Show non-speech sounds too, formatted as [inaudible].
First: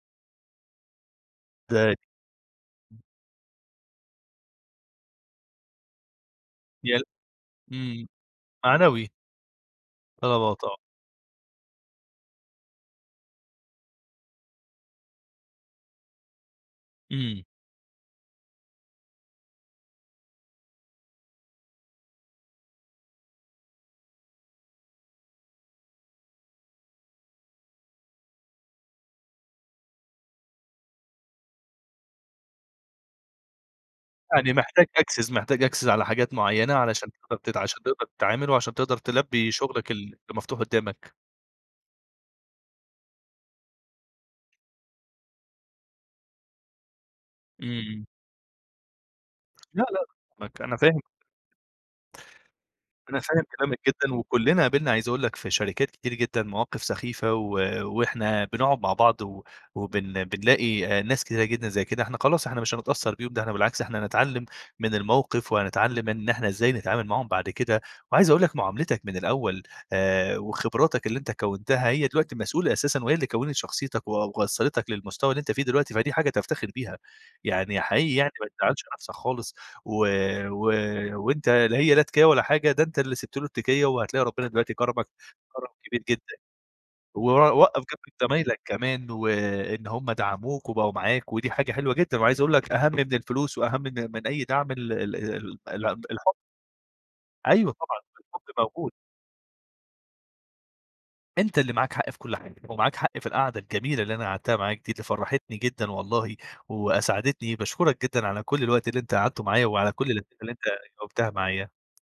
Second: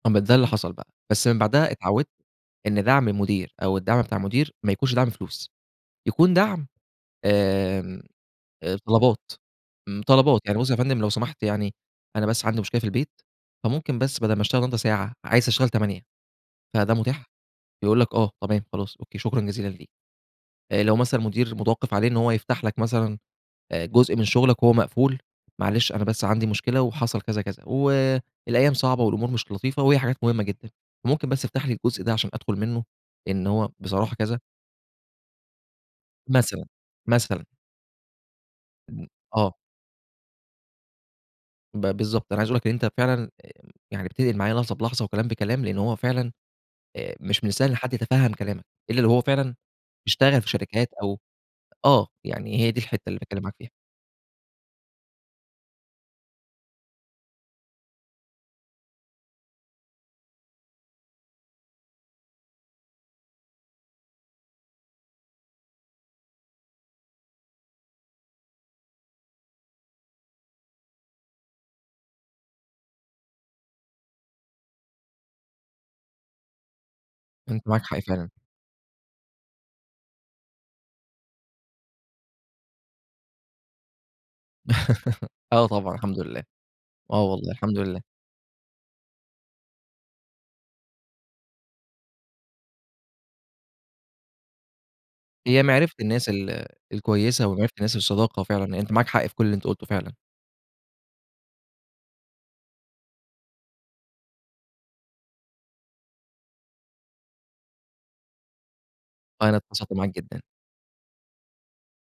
ما ده اللي حصَل بقى، بس من بَعدها [unintelligible] اتعوّدت إن دعْم المدير أو الدعم بتاع المدير ما يكونش دعْم الفلوس، يكون دعْم يا آمم، إمم، آآ، معنوي. طلبات، م طلبات، يعني طلبات بُصّ آه. يا فندم لو سمحت يعني، أنا بس عَندي مشكلة في البيت فممكن بس بدَل ما اشتغل النهارده ساعة عايز أشتغل 8 فده مُتاح، إمم. يقول لك آه، تمام، خلاص، أوكي، شكرًا جزيلا ليك. آآ لو مثلًا مدير متوقّف عليه إن هو يفتَح لك مثلًا آآ جزء من شُغلك هو مقفول، معلش أنا بس عندي مشكلة وحصَل كذا، كذا، والأيام صعبة والأمور مش لطيفة وهي حاجات مهمة جدًا، ممكن بس تفتَحلي الجزء ده علشان أدخُل منه لإن هو بصراحة كذا. يعني محتاج access محتاج access على حاجات مثلًا، معيّنة علشان تقدَر مثلًا. ت علشان تقدَر تتعامل وعلشان تقدَر إمم. تلبّي آه. شُغلك ال المفتوح قُدّامك. ب بالضبط. أنا عايز أقول لك اللي أنت فعلًا آآ يعني بتنقِل معايا لحظة بلحظة وكلام بكلام، لأنه هو فعلًا آآ، مش من السهل إن حد إمم. يتفهَّم كلامك إلّا لو هو فعلًا لأ، لأ، اشتغل في فاهمك، أنا شركات فاهم [unintelligible] أو آه، يعني هي دي الحِتّة اللي أنا باتكلّم فاهم معاك فيها. كلامك جدًا وكلّنا قابلنا عايز أقول لك في شركات كتير جدًا مواقِف سخيفة و وإحنا بنقعُد مع بعض و وبن بنلاقي ناس كتيرة جدًا زي كده، إحنا خلاص، إحنا مش هنتأثّر بيهم ده إحنا بالعكس، إحنا نتعلّم من الموقِف وهنتعلّم إن إحنا إزاي نتعامل معاهُم بعد كده وعايز أقول لك معاملِتك من الأول آآ، وخبراتك اللي أنت كوّنتها هي دلوقتي مسؤولة أساسًا وهي اللي كوّنِت شخصيتك و وصّلِتك للمستوى اللي أنت فيه دلوقتي، فدي حاجة تفتخِر بيها أنت يعني، معاك حق حقيقي فعلًا. يعني ما تزعّلش نفْسك خالص و و وأنت لا هي لا تكيّة ولا حاجة، ده أنت اللي سِبت له التكيّة وهتلاقي ربنا دلوقتي كرَمك [giggles] آه كرَم طبعًا، كبير الحمد جدًا، لله، آه و والله وقَّف الحمد لله. جمب زمايلَك كمان وإن هُم دعَموك وبقوا معاك، ودي حاجة حلوة جدًا وعايز أقول لك أهم من الفلوس وأهم من من أي دعْم ال ال ال هي معرِفة ال الناس الحُب. ال الكويسة أيوه ومعرِفة الناس طبعًا، الحُب الصداقة فعلًا موجود. أنت معاك حق في كل اللي أنت قُلته فعلًا. أنت اللي معاك حق في كل حاجة ومعاك حق في القعدة الجميلة اللي أنا قعَدتها معاك دي اللي فرّحتني جدًا والله وأسعَدتني. باشكرك جدًا على كل الوقت اللي أنت قعَدته والله أنا معايا وعلى اتبسطت كل معاك الأسئلة جدًا. اللي أنت جاوبتها معايا.